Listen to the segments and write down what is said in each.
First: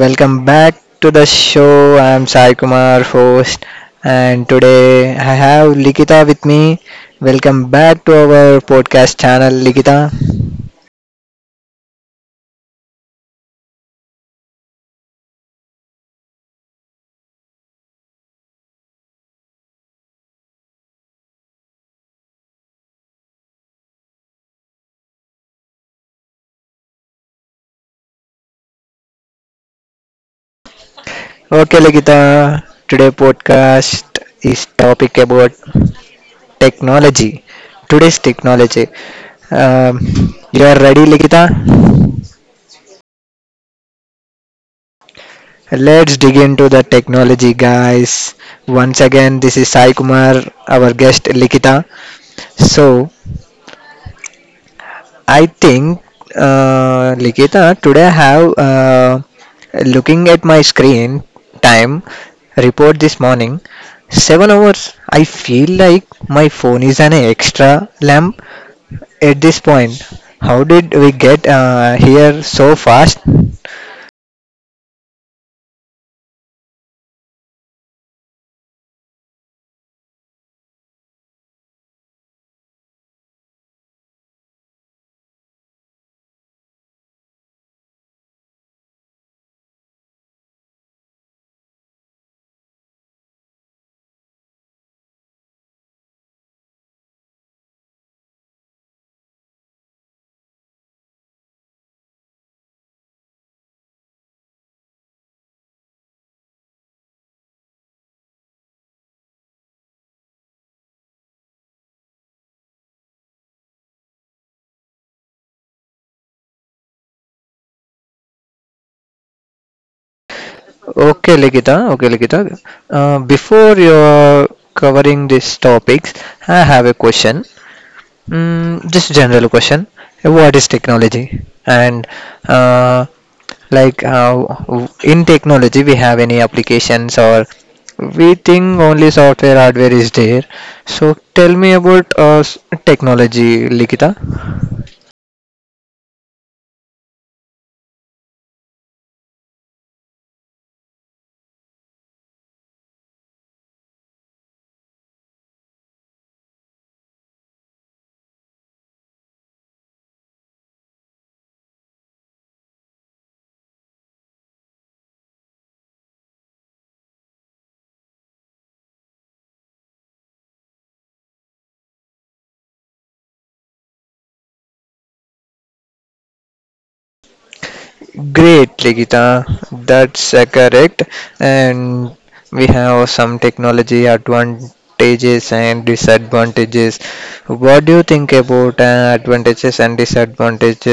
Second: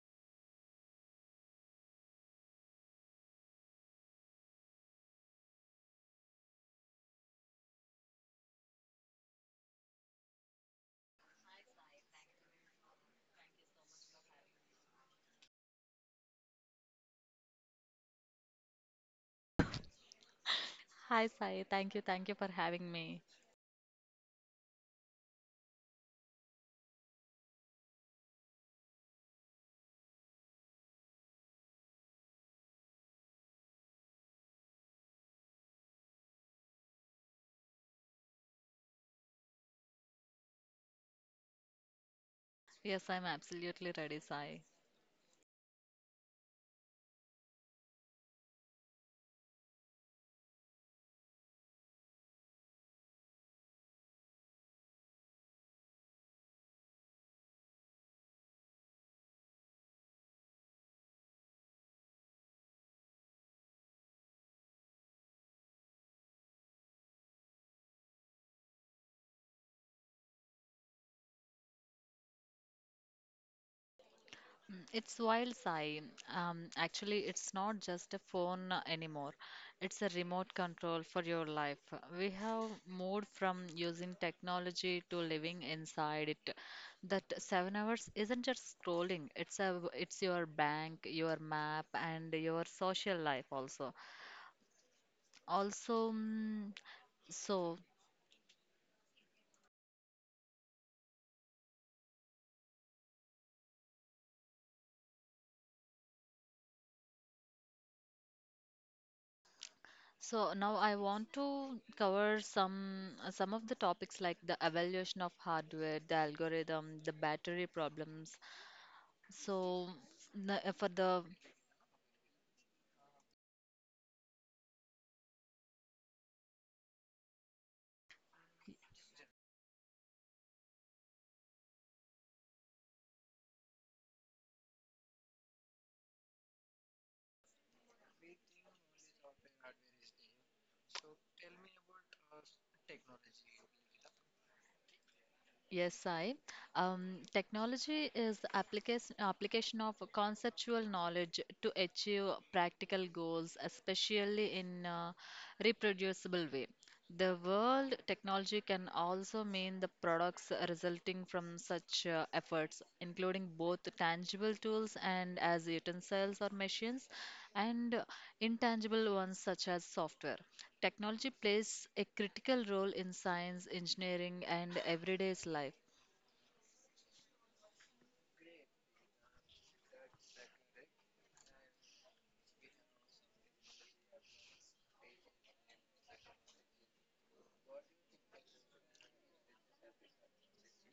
Welcome back to the show. I'm Sai Kumar, host, and today I have Likita with me. Welcome back to our podcast channel, Likita. Hi, Sai. Thank you. Thank you for having me. Okay, Likita, today podcast is topic about technology. Today's technology. Um, you are ready, Likita? Yes, I'm absolutely ready, Sai. Let's dig into the technology, guys. Once again, this is Sai Kumar, our guest Likita. So, I think, Likita, today I have looking at my screen time report this morning. 7 hours. I feel like my phone is an extra lamp at this point. How did we get here so fast? Mm, it's wild, Sai. Actually, it's not just a phone anymore. It's a remote control for your life. We have moved from using technology to living inside it. That 7 hours isn't just scrolling. It's your bank, your map, and your social life also. Also, so So now I want to cover some of the topics like the evaluation of hardware, the algorithm, the battery problems. So the, for the Okay, Likita. Okay, Likita. Before you're covering these topics, I have a question. Mm, just general question. What is technology? And uh, like in technology, we have any applications, or we think only software hardware is there. So tell me about technology, Likita. Yes, I. Technology is the application of conceptual knowledge to achieve practical goals, especially in a reproducible way. The world technology can also mean the products resulting from such efforts, including both tangible tools and as utensils or machines, and intangible ones such as software. Technology plays a critical role in science, engineering, and everyday's life. Great, Ligita. That's correct. And we have some technology advantages and disadvantages. What do you think about advantages and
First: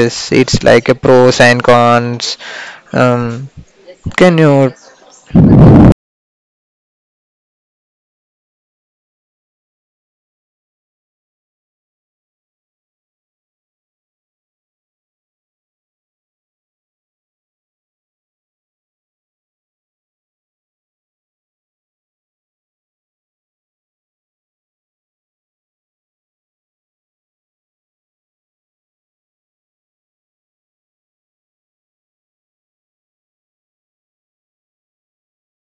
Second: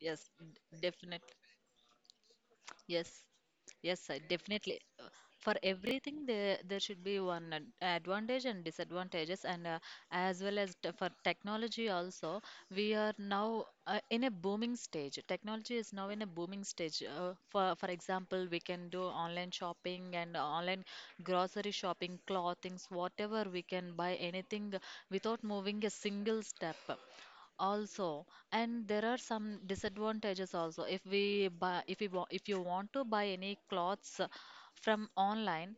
Yes, It's like a definitely. pros and cons. Yes, Um, yes, sir, can you? definitely. For everything, there should be one advantage and disadvantages, and as well as for technology also, we are now in a booming stage. Technology is now in a booming stage. For example, we can do online shopping and online grocery shopping, clothings, whatever we can buy anything without moving a single step also, and there are some disadvantages also. If we buy if we wa- if you want to buy any clothes from online,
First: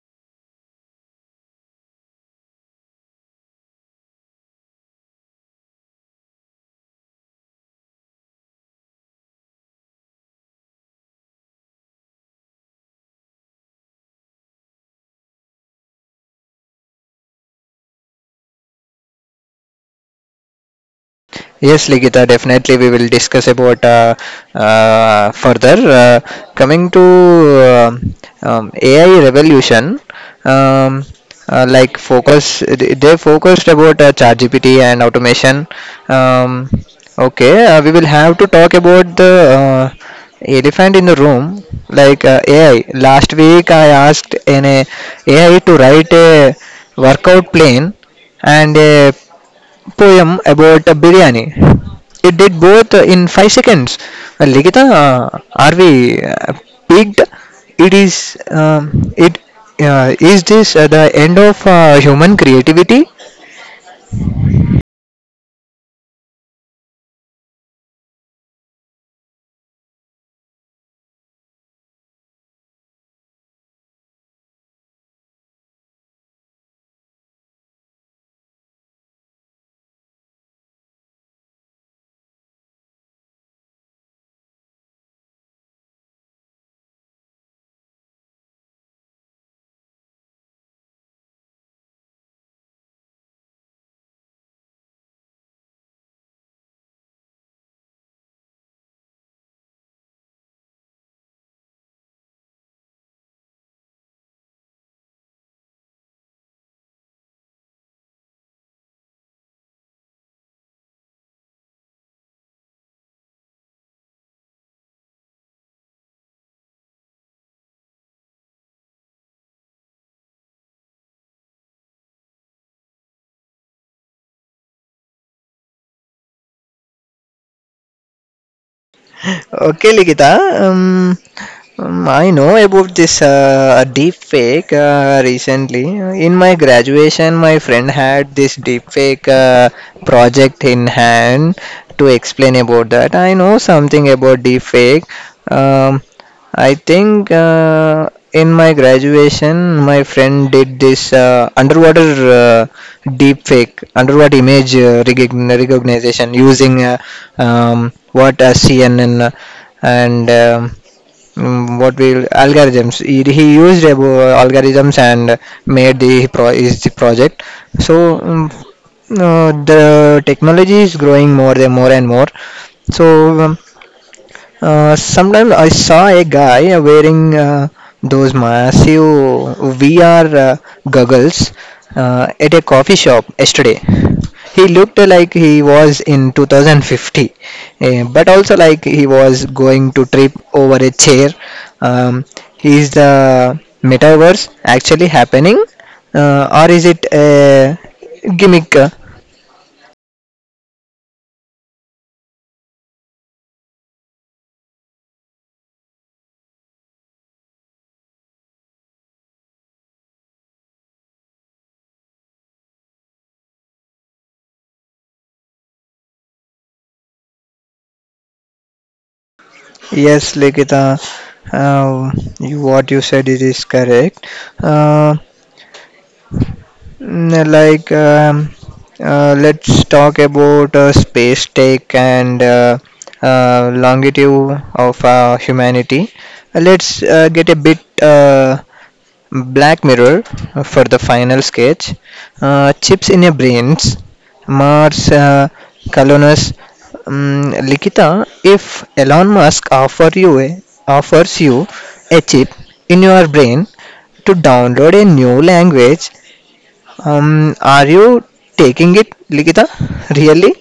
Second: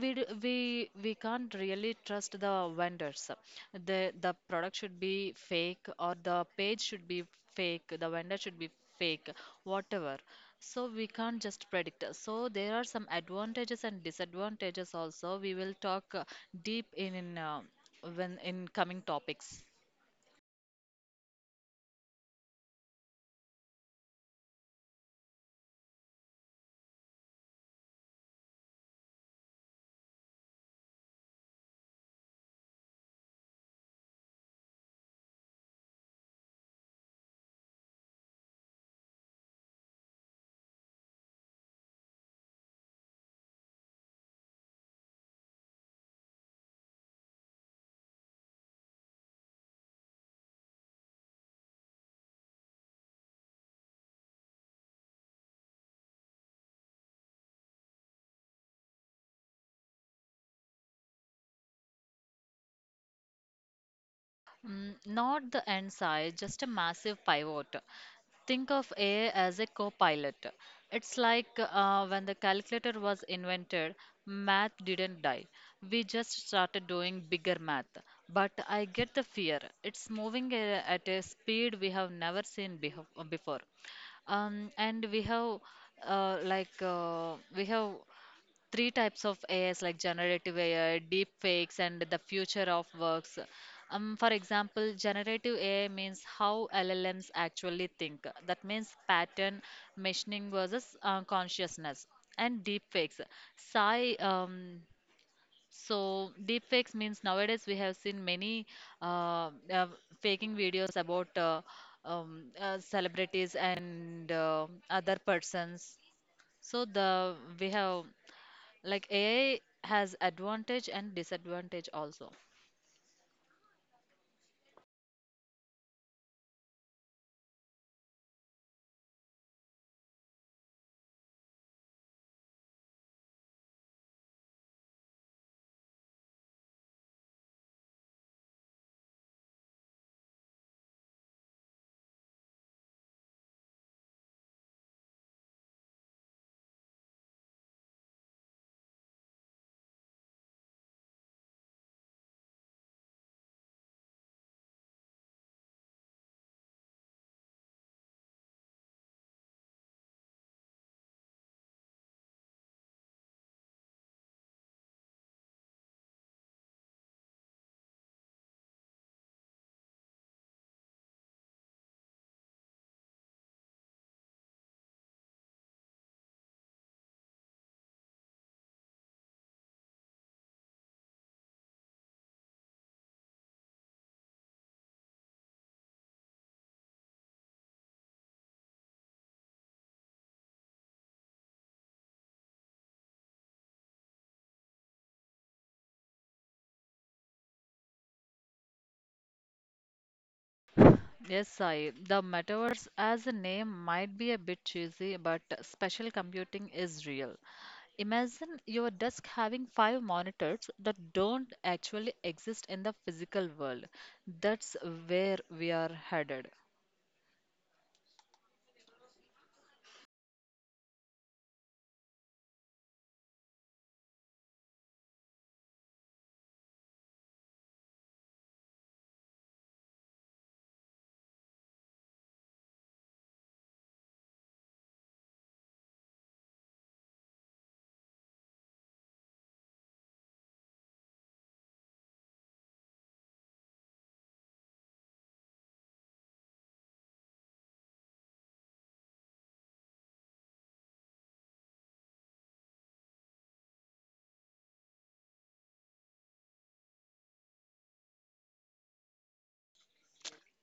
we d- we can't really trust the vendors. The product should be fake, or the page should be fake, the vendor should be fake, whatever. So we can't just predict. So there are some advantages and disadvantages also. We will talk deep in coming topics. Yes, Ligita, definitely we will discuss about further. Coming to AI revolution, um, like focus, they focused about ChatGPT and automation. Um, okay, we will have to talk about the elephant in the room, like AI. Last week I asked an AI to write a workout plan and a poem about a biryani. It did both in 5 seconds. Well, Ligita, are we peaked? It is. It Is this the end of human creativity? Mm, not the end side, just a massive pivot. Think of AI as a co pilot. It's like when the calculator was invented, math didn't die. We just started doing bigger math. But I get the fear. It's moving at a speed we have never seen before. And we have, like, we have three types of AIs, like generative AI, deep fakes, and the future of works. For example, generative AI means how LLMs actually think. That means pattern machining versus consciousness. And deep fakes. Sai, um, so deep fakes means nowadays we have seen many uh, uh, faking videos about celebrities and other persons. So the we have, like, AI has advantage and disadvantage also. Okay, Likita. Um, I know about this deep fake recently. In my graduation, my friend had this deep fake project in hand to explain about that. I know something about deep fake. Um, I think in my graduation, my friend did this underwater uh, deep fake, underwater image recognition using what CNN and mm, what will algorithms. He used algorithms and made the his project. So the technology is growing more and more and more. So um, sometime I saw a guy wearing those massive VR goggles at a coffee shop yesterday. He looked like he was in 2050, but also like he was going to trip over a chair. Um, is the metaverse actually happening, or is it a gimmick? Yes, Sai. The metaverse as a name might be a bit cheesy, but special computing is real. Imagine your desk having five monitors that don't actually exist in the physical world. That's where we are headed. Yes, Likita, uh, what you said it is correct. Uh, mm, like, um, let's talk about space tech and longitude of humanity. Let's get a bit Black Mirror for the final sketch. Chips in your brains. Mars, Colonus, Likita. If Elon Musk offers you a chip in your brain to download a new language, are you taking it, Likita? Really?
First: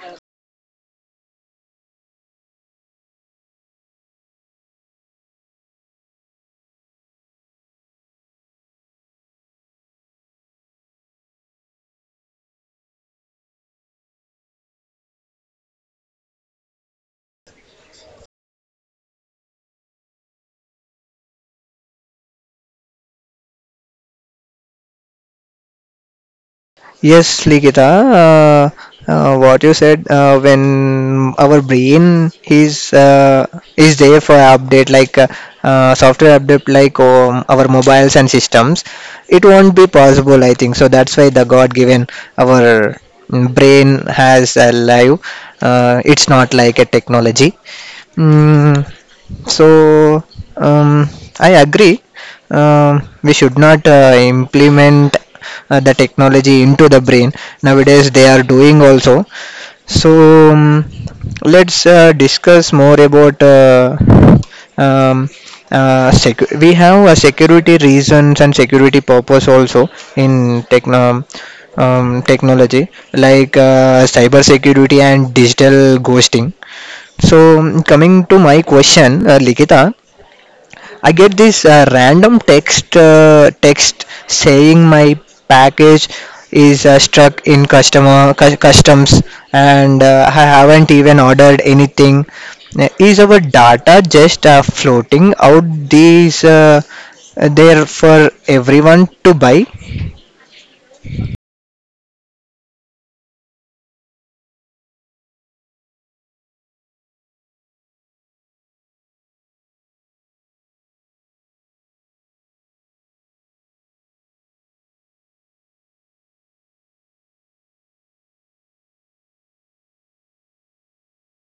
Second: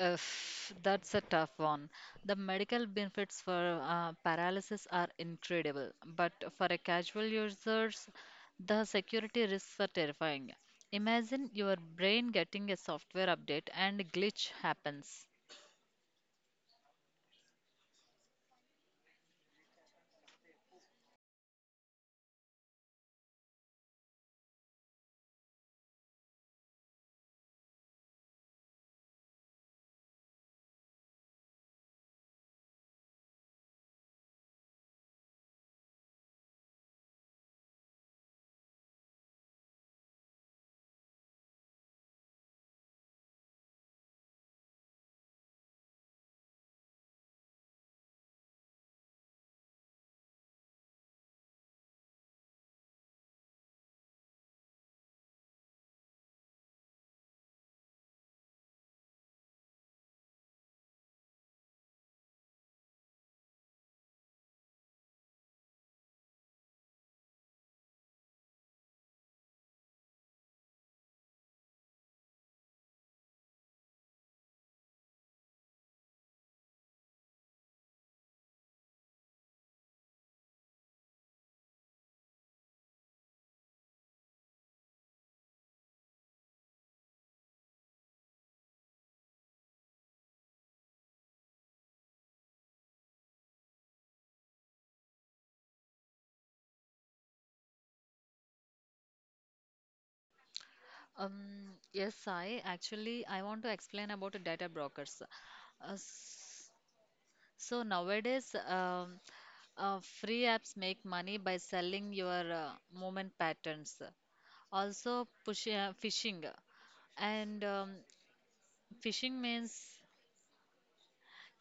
If that's a tough one. The medical benefits for paralysis are incredible, but for a casual users, the security risks are terrifying. Imagine your brain getting a software update and a glitch happens. Yes, Likita, what you said when our brain is there for update like software update like our mobiles and systems, it won't be possible. I think so. That's why the God given our brain has alive. It's not like a technology. Mm, so um, I agree we should not implement the technology into the brain. Nowadays they are doing also. So let's discuss more about um, we have a security reasons and security purpose also in technology, like cyber security and digital ghosting. So coming to my question, likita, I get this random text saying my package is stuck in customs, and I haven't even ordered anything. Is our data just floating out these there for everyone to buy? Yes, I actually I want to explain about data brokers. Uh, s- so nowadays, free apps make money by selling your movement patterns. Also, push, phishing. And phishing means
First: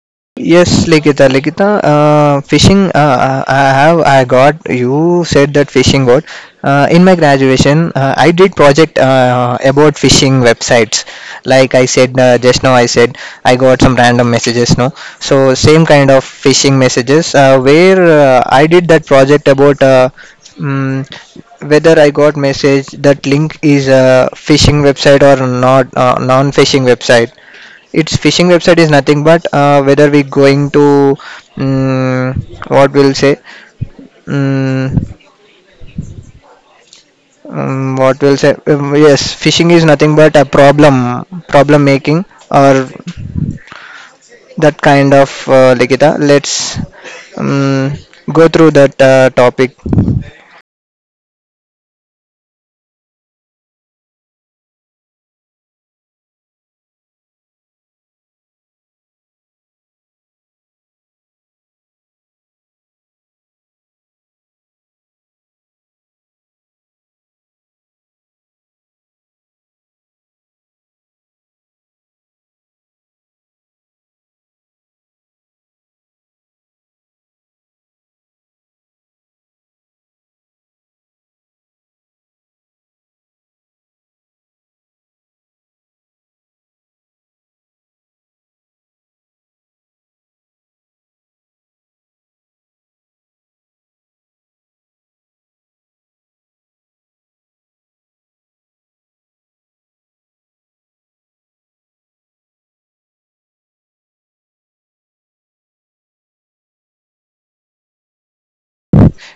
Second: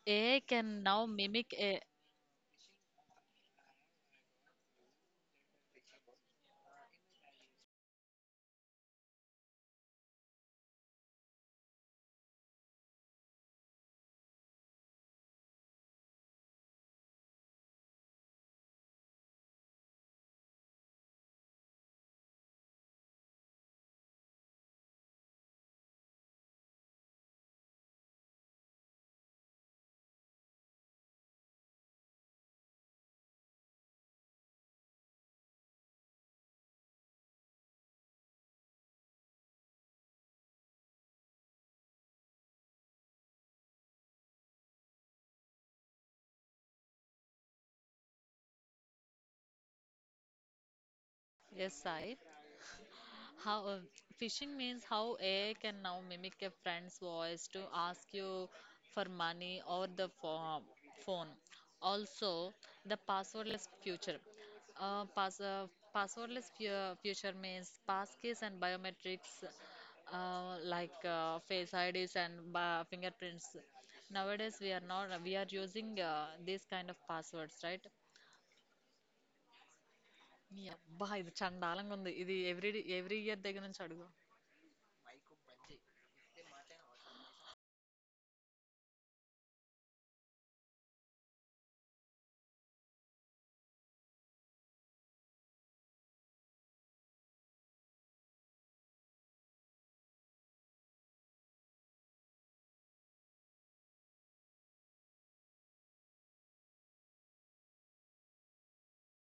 AI can Yes, now Likita. mimic Likita, a, fishing. I have. I got. You said that fishing got. In my graduation, I did project about fishing websites. Like I said just now, I said I got some random messages. No, so same kind of phishing messages. Where I did that project about. Mm, Whether I got message that link is a phishing website or not non-phishing website. Its phishing website is nothing but whether we going to um, what we'll say um, what we'll say yes, phishing is nothing but a problem making, or that kind of Likita. Let's um, go through that topic. a site. How phishing means how AI can now mimic a friend's voice to ask you for money or the phone. Also, the passwordless future. Uh, pass, uh, passwordless future means passkeys and biometrics like face IDs and fingerprints. Nowadays, we are not we are using these kind of passwords, right? Yeah, bah, ఇది చండాలంగా ఉంది ఇది every year దగ్గర నుంచి అడుగు.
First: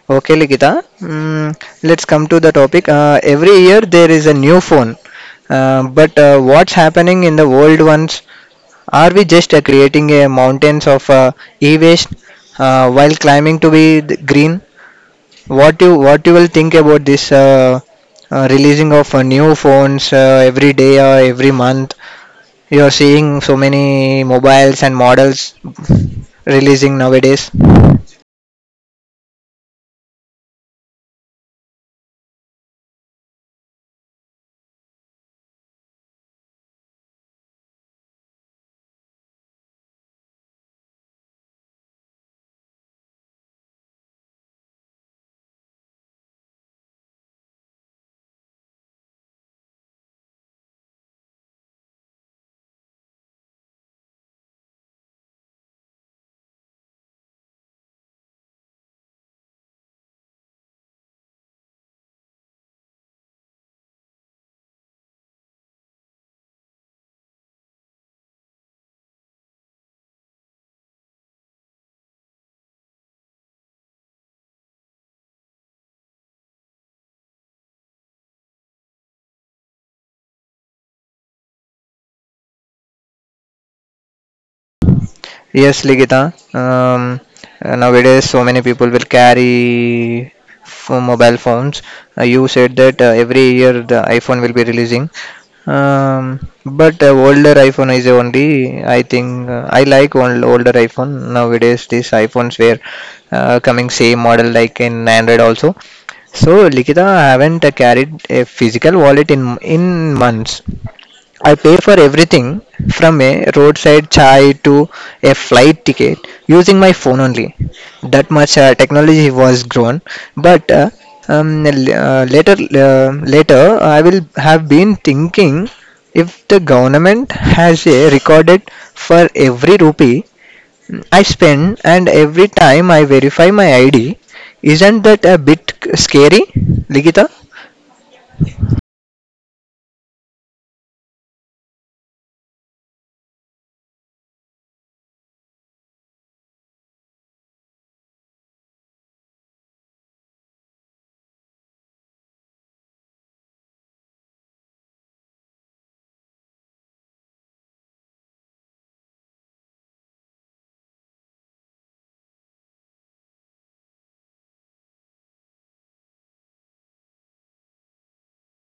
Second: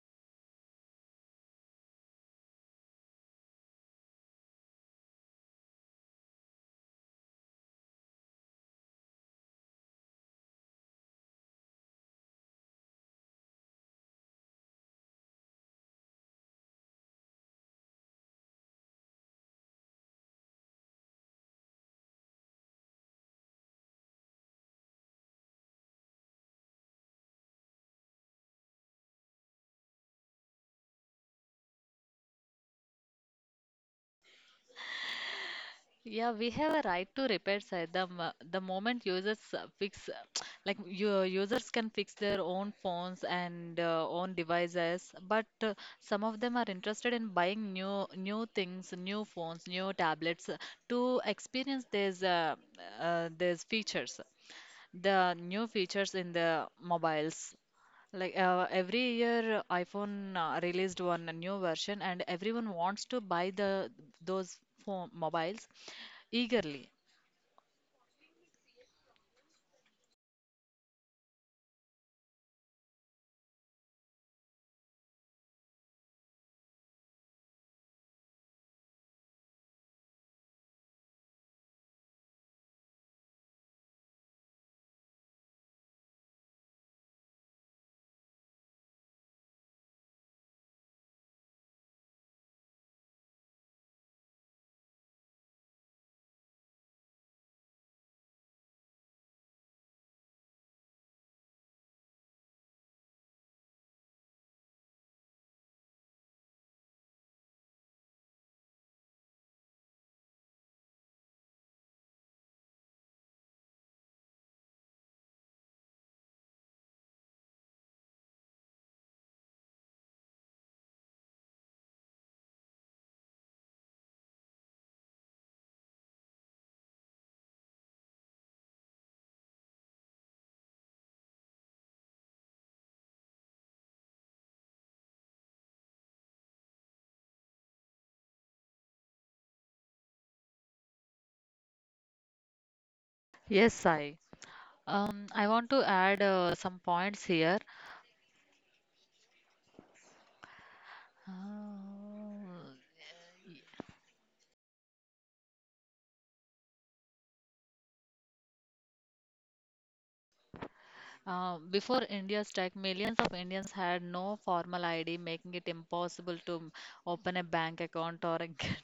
Okay, Ligita. Mm, let's come to the topic. Every year there is a new phone, but what's happening in the world ones? Are we just creating a mountains of e-waste while climbing to be the green? What you will think about this releasing of new phones every day or every month? You're seeing so many mobiles and models releasing nowadays. Yeah, we have a right to repair side. The moment users fix, like your users can fix their own phones and own devices, but some of them are interested in buying new things, new phones, new tablets to experience these features the new features in the mobiles. Like every year, iPhone released one a new version, and everyone wants to buy the those phone mobiles eagerly. Yes, Ligita. Nowadays, so many people will carry mobile phones. You said that every year the iPhone will be releasing. But Older iPhone is only, I think, I like older iPhone. Nowadays, these iPhones were coming same model like in Android also. So, Likita, I haven't carried a physical wallet in months. I pay for everything from a roadside chai to a flight ticket using my phone only. That much technology was grown, but later I will have been thinking if the government has a recorded for every rupee I spend and every time I verify my ID. Isn't that a bit scary, Ligita? Yes, Sai. I want to add some points here. Uh, Before India's tech, millions of Indians had no formal ID, making it impossible to open a bank account or a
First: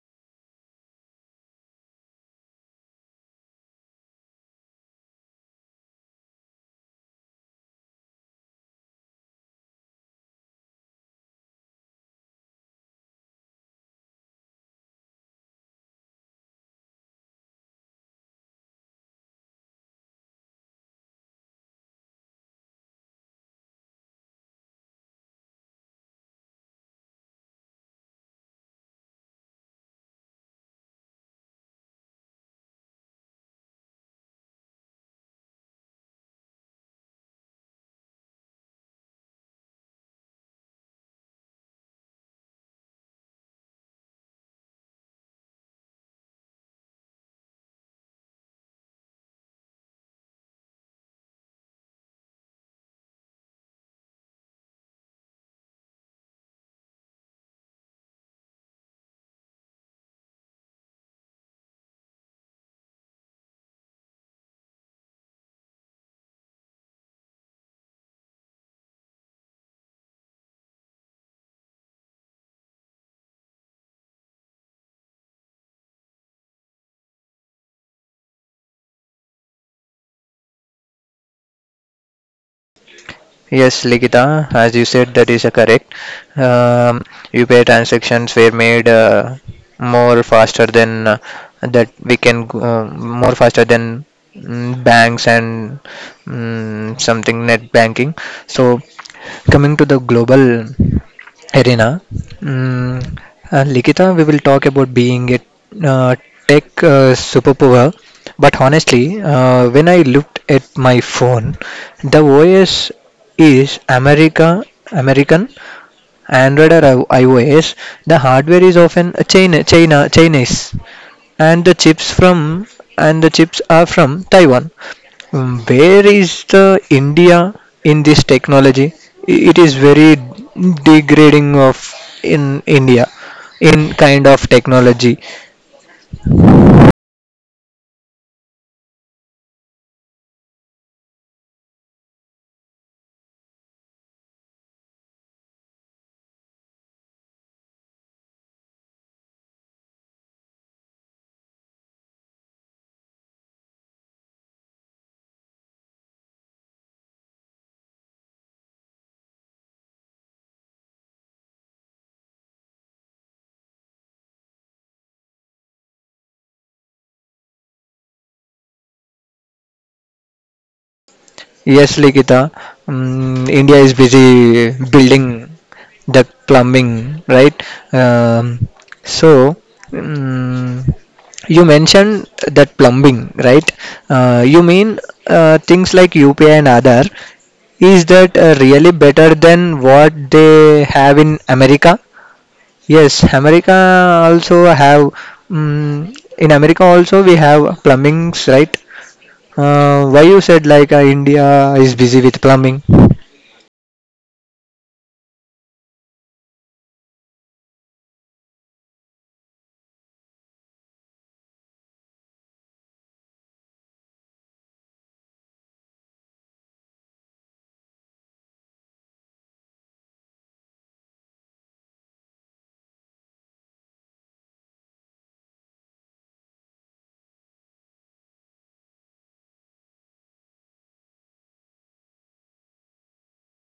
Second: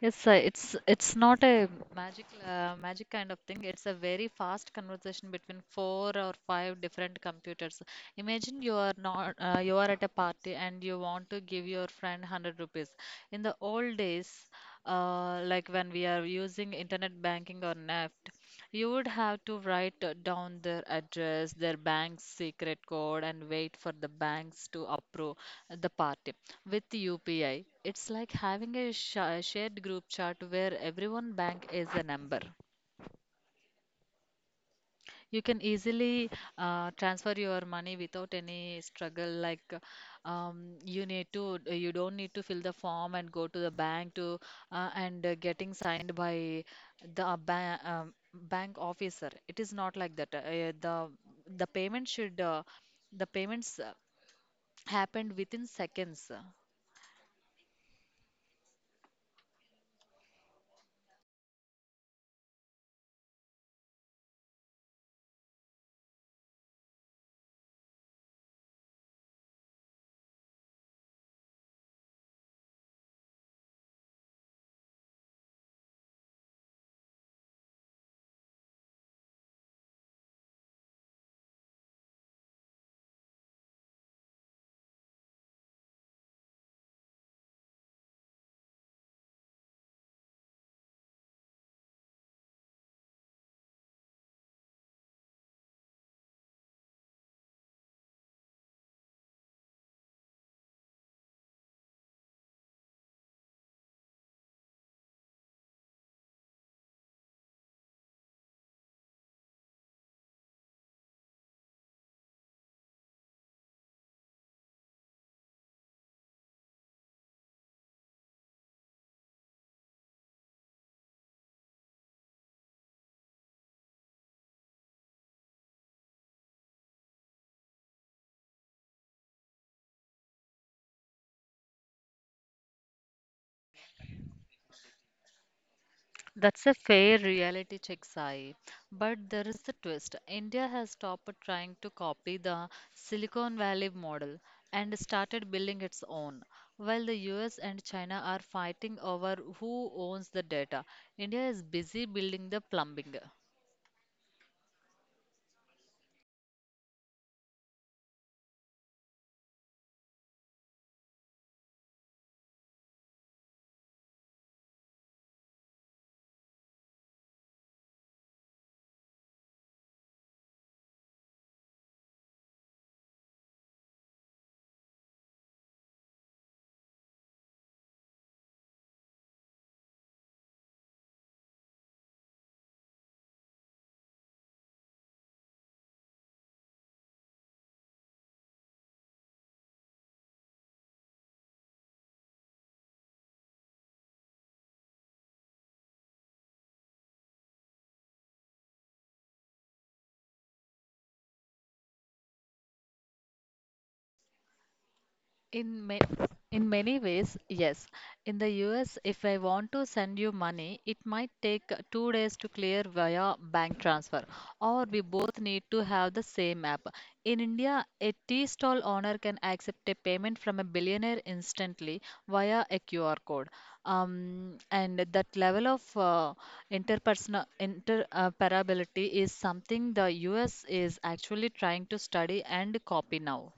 Yes, it's not a magic kind of thing. It's a very fast conversation between four or five different computers. Imagine you are not you are at a party and you want to give your friend 100 rupees. In the old days, like when we are using internet banking or NEFT, you would have to write down their address, their bank's secret code, and wait for the banks to approve the party with UPI. It's like having a shared group chat where everyone bank is a number. You can easily transfer your money without any struggle. Like you don't need to fill the form and go to the bank to and getting signed by the ba bank officer. It is not like that. The payment should the payments happened within seconds. Yes, Likita, as you said, that is correct. Um, UPI transactions were made more faster than that we can go- more faster than banks and something net banking. So coming to the global arena, mm, Likita, we will talk about being a uh, tech superpower. But honestly, when I looked at my phone, the OS is American, Android or iOS. The hardware is often Chinese, and the chips are from Taiwan. Where is the India in this technology? It is very degrading of in India in kind of technology. That's a fair reality check, Sai. But there is a twist. India has stopped trying to copy the Silicon Valley model and started building its own. While the US and China are fighting over who owns the data, India is busy building the plumbing. Yes, Likita. Mm, India is busy building the plumbing, right? Um, so, mm, you mentioned that plumbing, right? You mean things like UPI and Aadhaar. Is that really better than what they have in America? Yes, America also have. Mm, in America also we have plumbings, right? Why you said like India is busy with plumbing? In ma in many ways, yes. In the US, if I want to send you money, it might take 2 days to clear via bank transfer, or we both need to have the same app. In India, a tea stall owner can accept a payment from a billionaire instantly via a QR code. And that level of interpersonal interoperability is something the US is actually trying to study and copy now.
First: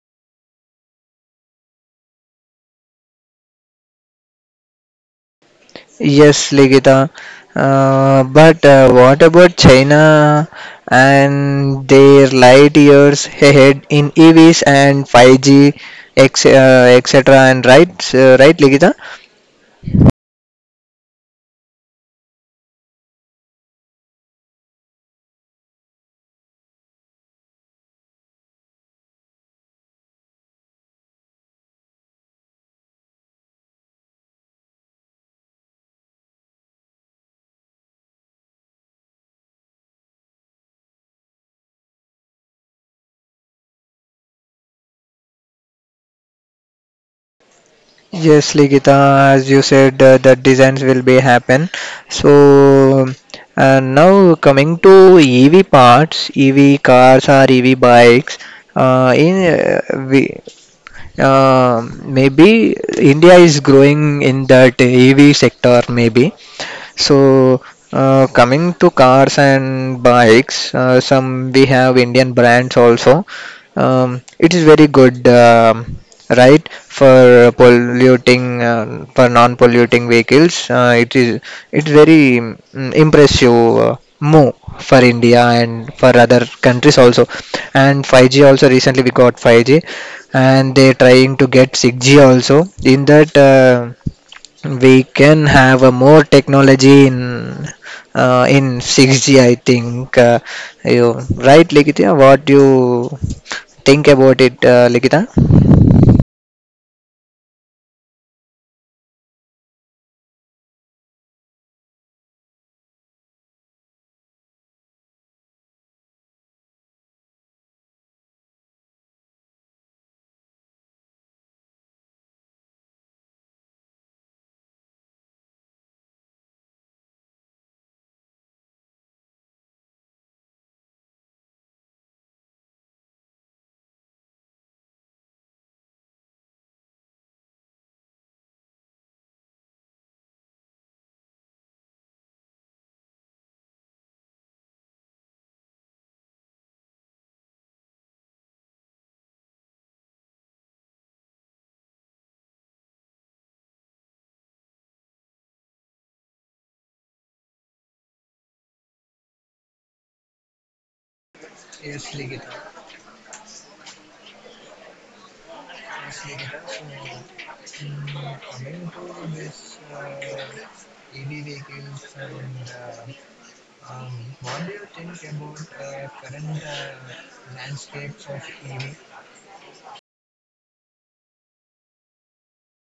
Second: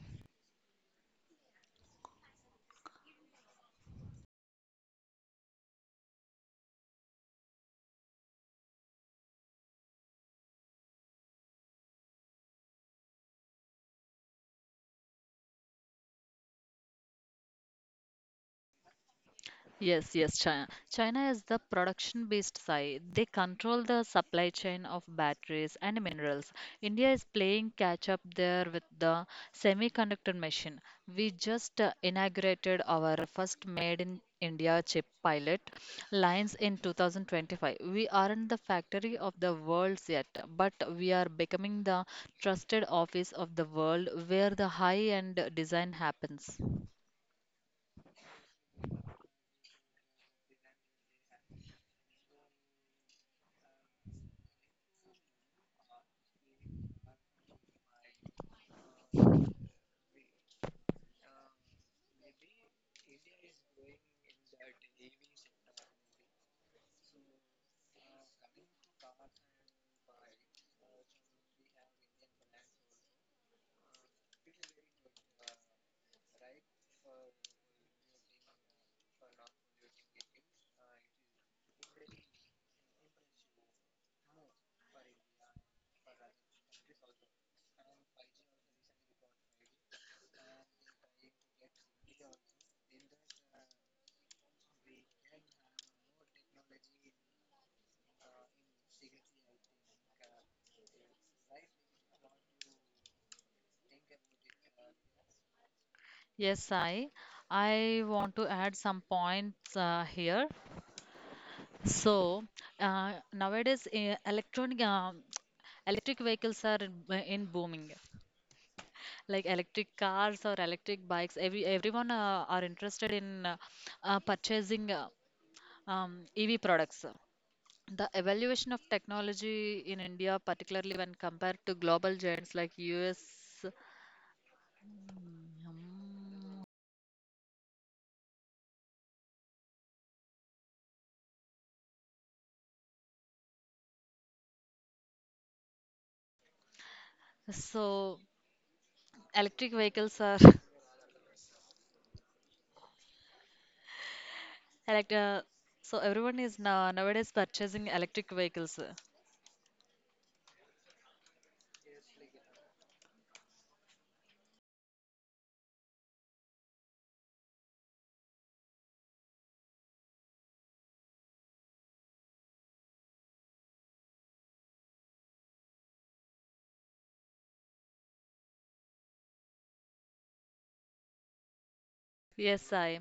Yes, Ligita. But What about China and their light years ahead in EVs and 5G, etc. And right, right, Ligita. Yes, yes, China is the production-based side. They control the supply chain of batteries and minerals. India is playing catch up there with the semiconductor machine. We just inaugurated our first made in India chip pilot lines in 2025. We aren't the factory of the world yet, but we are becoming the trusted office of the world where the high-end design happens. Yes, Ligita. As you said, the designs will be happen. So. Now coming to EV parts, EV cars or EV bikes, in we Um, maybe India is growing in that EV sector, maybe. So, coming to cars and bikes, some we have Indian brands also. It is very good, right, for polluting, for non-polluting vehicles. It's very impressive move for India and for other countries also. And 5G also recently we got 5G, and they're trying to get 6G also. In that, we can have a more technology in 6G. I think you right, Likita. What do you think about it, Likita? Yes, I want to add some points here. So nowadays, electronic electric vehicles are in booming. Like electric cars or electric bikes, everyone are interested in purchasing EV products. The evaluation of technology in India, particularly when compared to global giants like US, so electric vehicles are Elect so everyone is now nowadays purchasing electric vehicles. Yes, I.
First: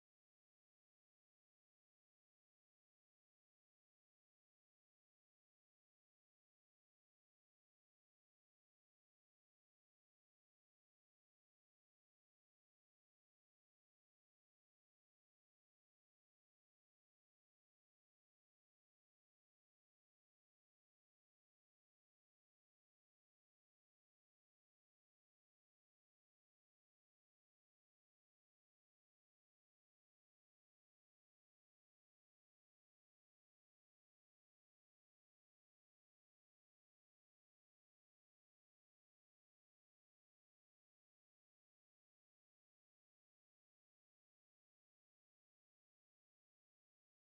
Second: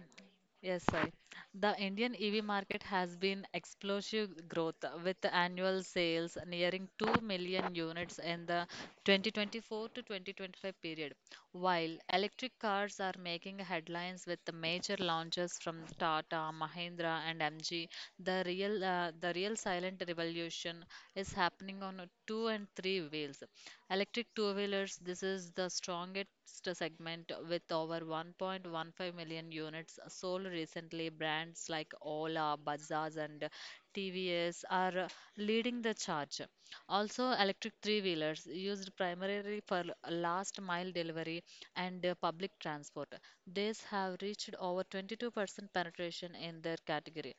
Yes, I. The Indian EV market has been explosive growth with annual sales nearing 2 million units in the 2024 to 2025 period. While electric cars are making headlines with the major launches from Tata, Mahindra, and MG, the real silent revolution is happening on two and three wheels. Electric two wheelers, this is the strongest segment with over 1.15 million units sold recently. Brands like Ola, Bajaj, and TVS are leading the charge. Also, electric three wheelers used primarily for last mile delivery and public transport. These have reached over 22% penetration in their category.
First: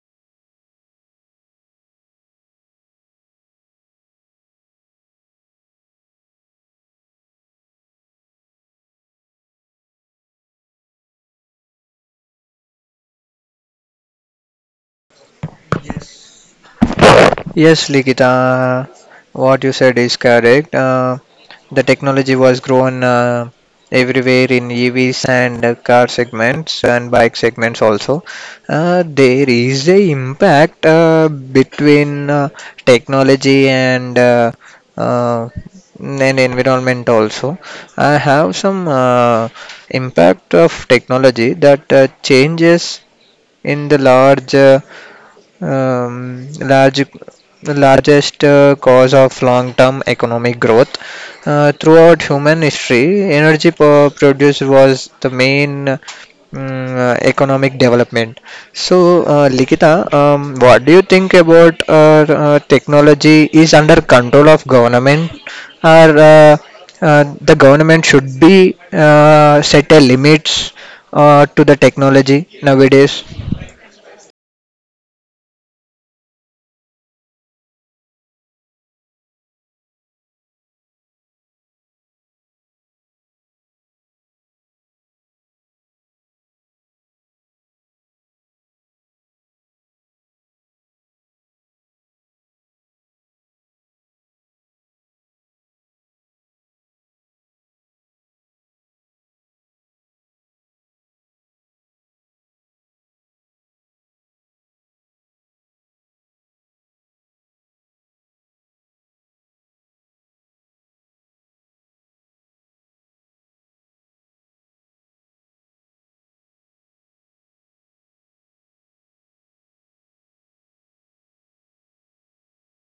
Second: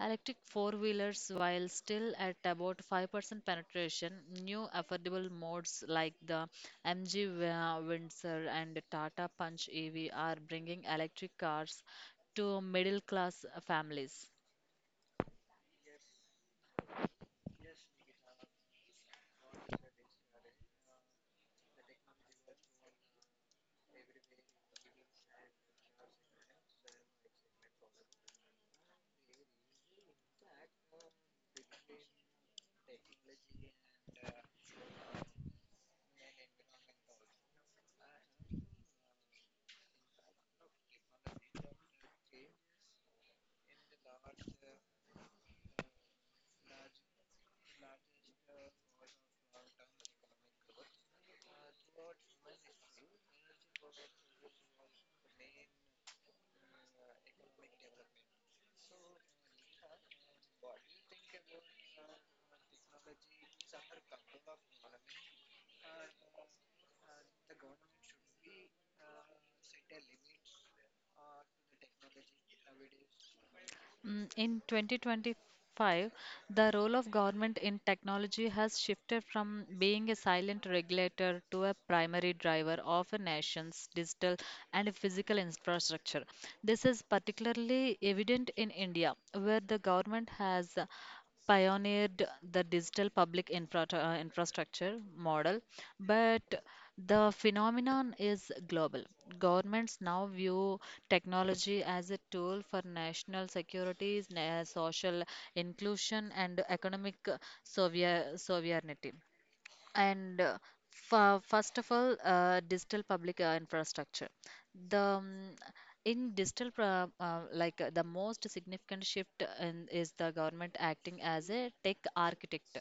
Electric four wheelers, while still at about 5% penetration, new affordable modes like the MG Windsor and Tata Punch EV are bringing electric cars to middle class families. Yes, Likita, what you said is correct. The technology was grown everywhere in EVs and car segments and bike segments also. There is a impact between technology uh, and environment also. I have some impact of technology that changes in the large the largest cause of long-term economic growth. Throughout human history, energy produce was the main economic development. So, Likita, what do you think about technology is under control of government, or the government should be set a limits to the technology nowadays? Mm, in 2025, the role of government in technology has shifted from being a silent regulator to a primary driver of a nation's digital and physical infrastructure. This is particularly evident in India, where the government has pioneered the digital public infrastructure model, but the phenomenon is global. Governments now view technology as a tool for national security, social inclusion, and economic sovereignty. And uh, first of all, digital public infrastructure. The in digital, pra- like The most significant shift is the government acting as a tech architect.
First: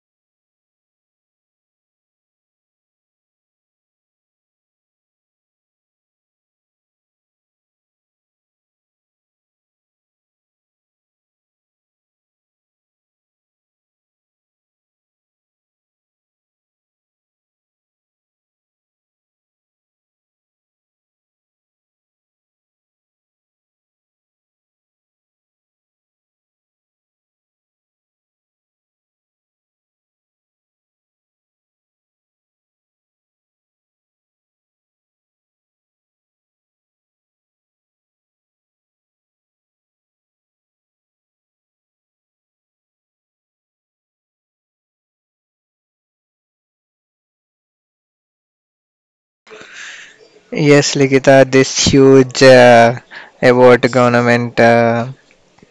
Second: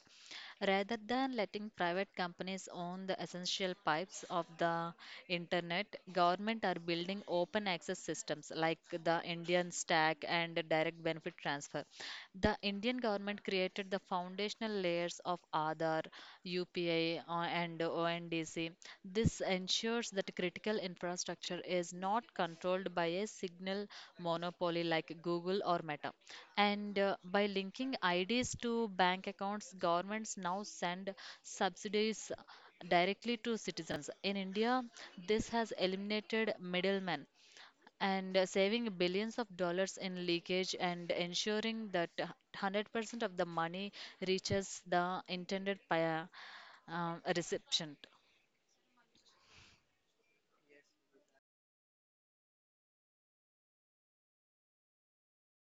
Rather than letting private companies own the essential pipes of the internet, government are building open access systems like the Indian Stack and Direct Benefit Transfer. The Indian government created the foundational layers of Aadhaar, UPI, and ONDC. This ensures that critical infrastructure is not controlled by a signal monopoly like Google or Meta. And by linking IDs to bank accounts, governments now send subsidies directly to citizens. In India, this has eliminated middlemen and saving billions of dollars in leakage and ensuring that 100% of the money reaches the intended reception. Yes, Likita, this huge award government uh,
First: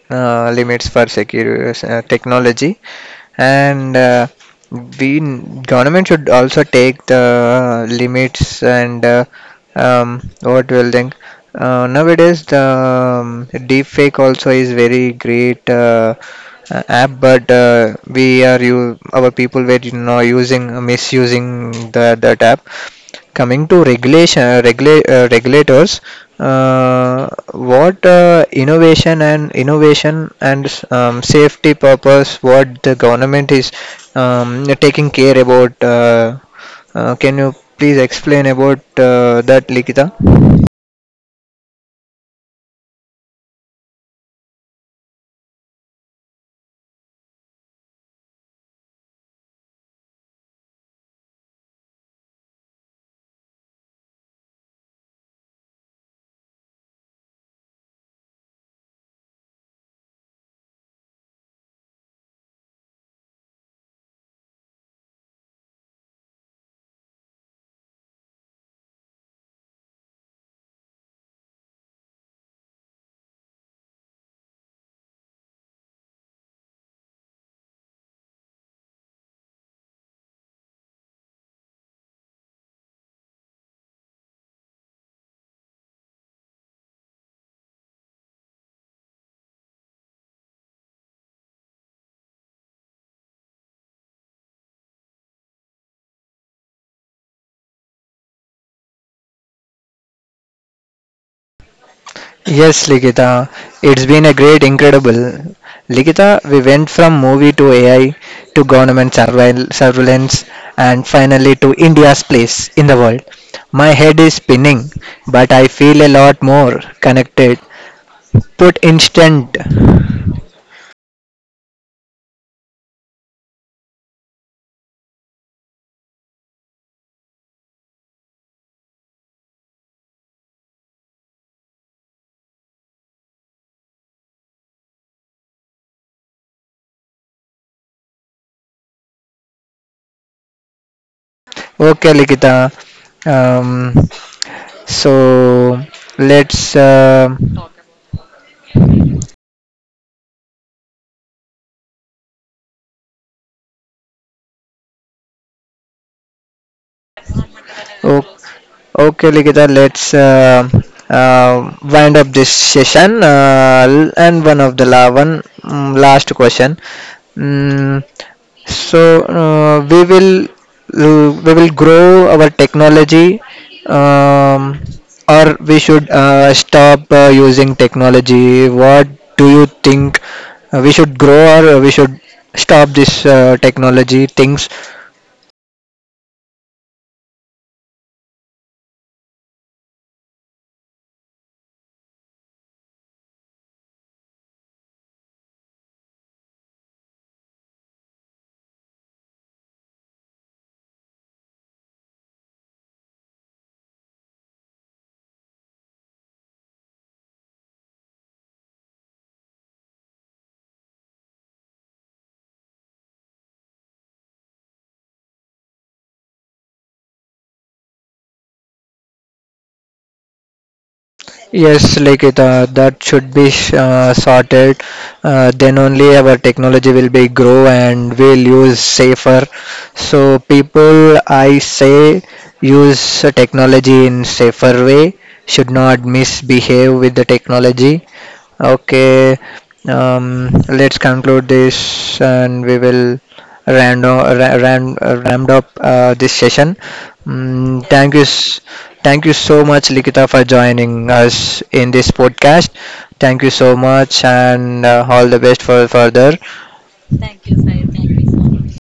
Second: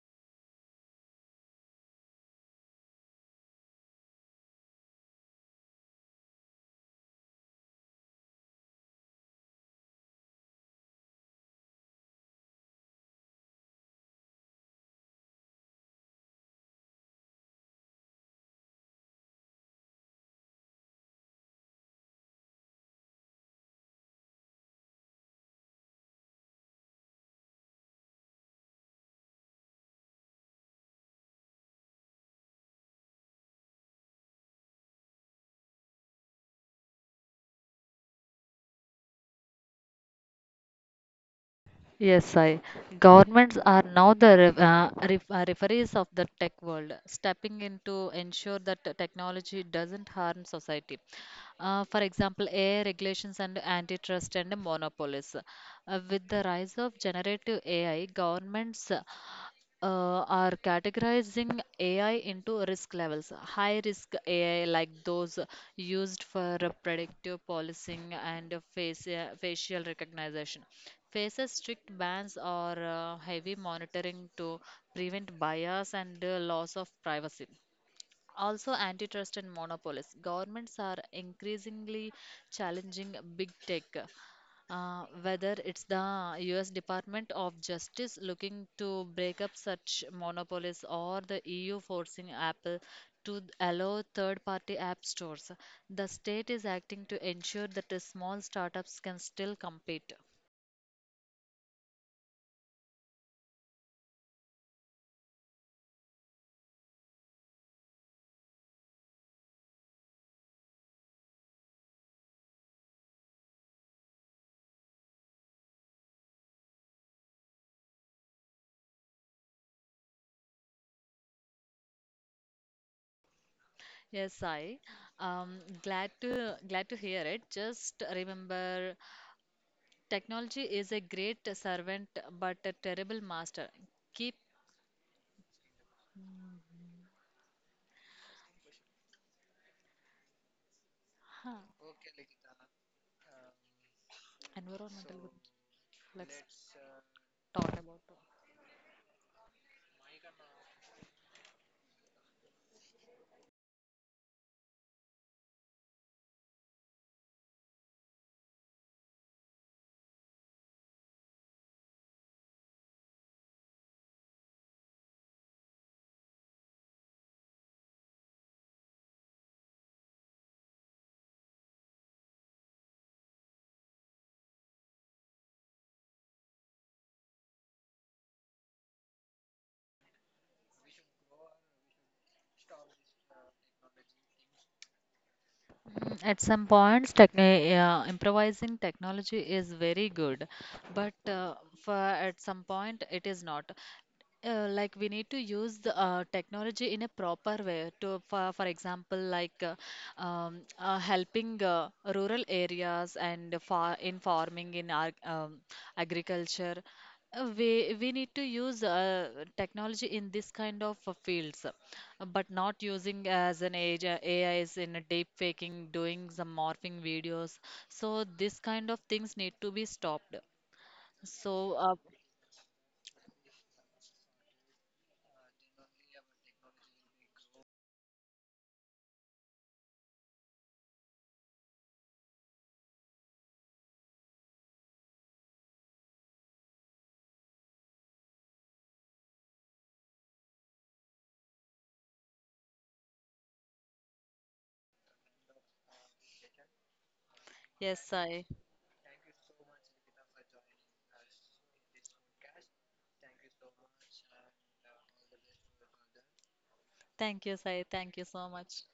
uh, limits for secure technology, and we government should also take the limits and what will think. Nowadays, the deep fake also is very great app, but we are, you, our people were, you know, using, misusing the that app. Coming to regulation, regulators, what innovation and safety purpose, what the government is taking care about, can you please explain about that, likita? Yes, I. Governments are now the referees of the tech world, stepping in to ensure that the technology doesn't harm society. For example, AI regulations and antitrust and monopolies. With the rise of generative AI, governments are categorizing AI into risk levels. High risk AI, like those used for predictive policing and facial recognition, faces strict bans or heavy monitoring to prevent bias and loss of privacy. Also, antitrust and monopolies. Governments are increasingly challenging big tech. Whether it's the US Department of Justice looking to break up such monopolies or the EU forcing Apple to allow third party app stores, the state is acting to ensure that the small startups can still compete. Yes, Ligita, it's been a great, incredible. Ligita, we went from movie to AI to government surveillance and finally to India's place in the world. My head is spinning, but I feel a lot more connected, put instant. Yes, I. Glad to hear it. Just remember, technology is a great servant but a terrible master. Keep huh, Okay, Ligita. Um, environmental good. so Let's let's. Talk about. Okay, Likita, let's wind up this session. And one of the one last question. Mm, so we will grow our technology, um, or we should stop using technology. What do you think? We should grow, or we should stop this technology things? Mm, at some points, improvising technology is very good, but for at some point it is not. Like we need to use the technology in a proper way to for example, like helping rural areas and farming in our agriculture. Uh, we we need to use technology in this kind of fields, but not using as an age AIs in a deep faking, doing some morphing videos. So this kind of things need to be stopped. So uh, Yes, like it, that should be sh- sorted. Then only our technology will be grow and we'll use safer. So people, I say, use technology in safer way. Should not misbehave with the technology. Okay, let's conclude this, and we will rammed up this session. Thank yes you, I thank you so much, Likita, for joining us in this podcast. Thank you so much, and all the best for further. Thank Thank you, you, Sai. Thank you so Sai. much.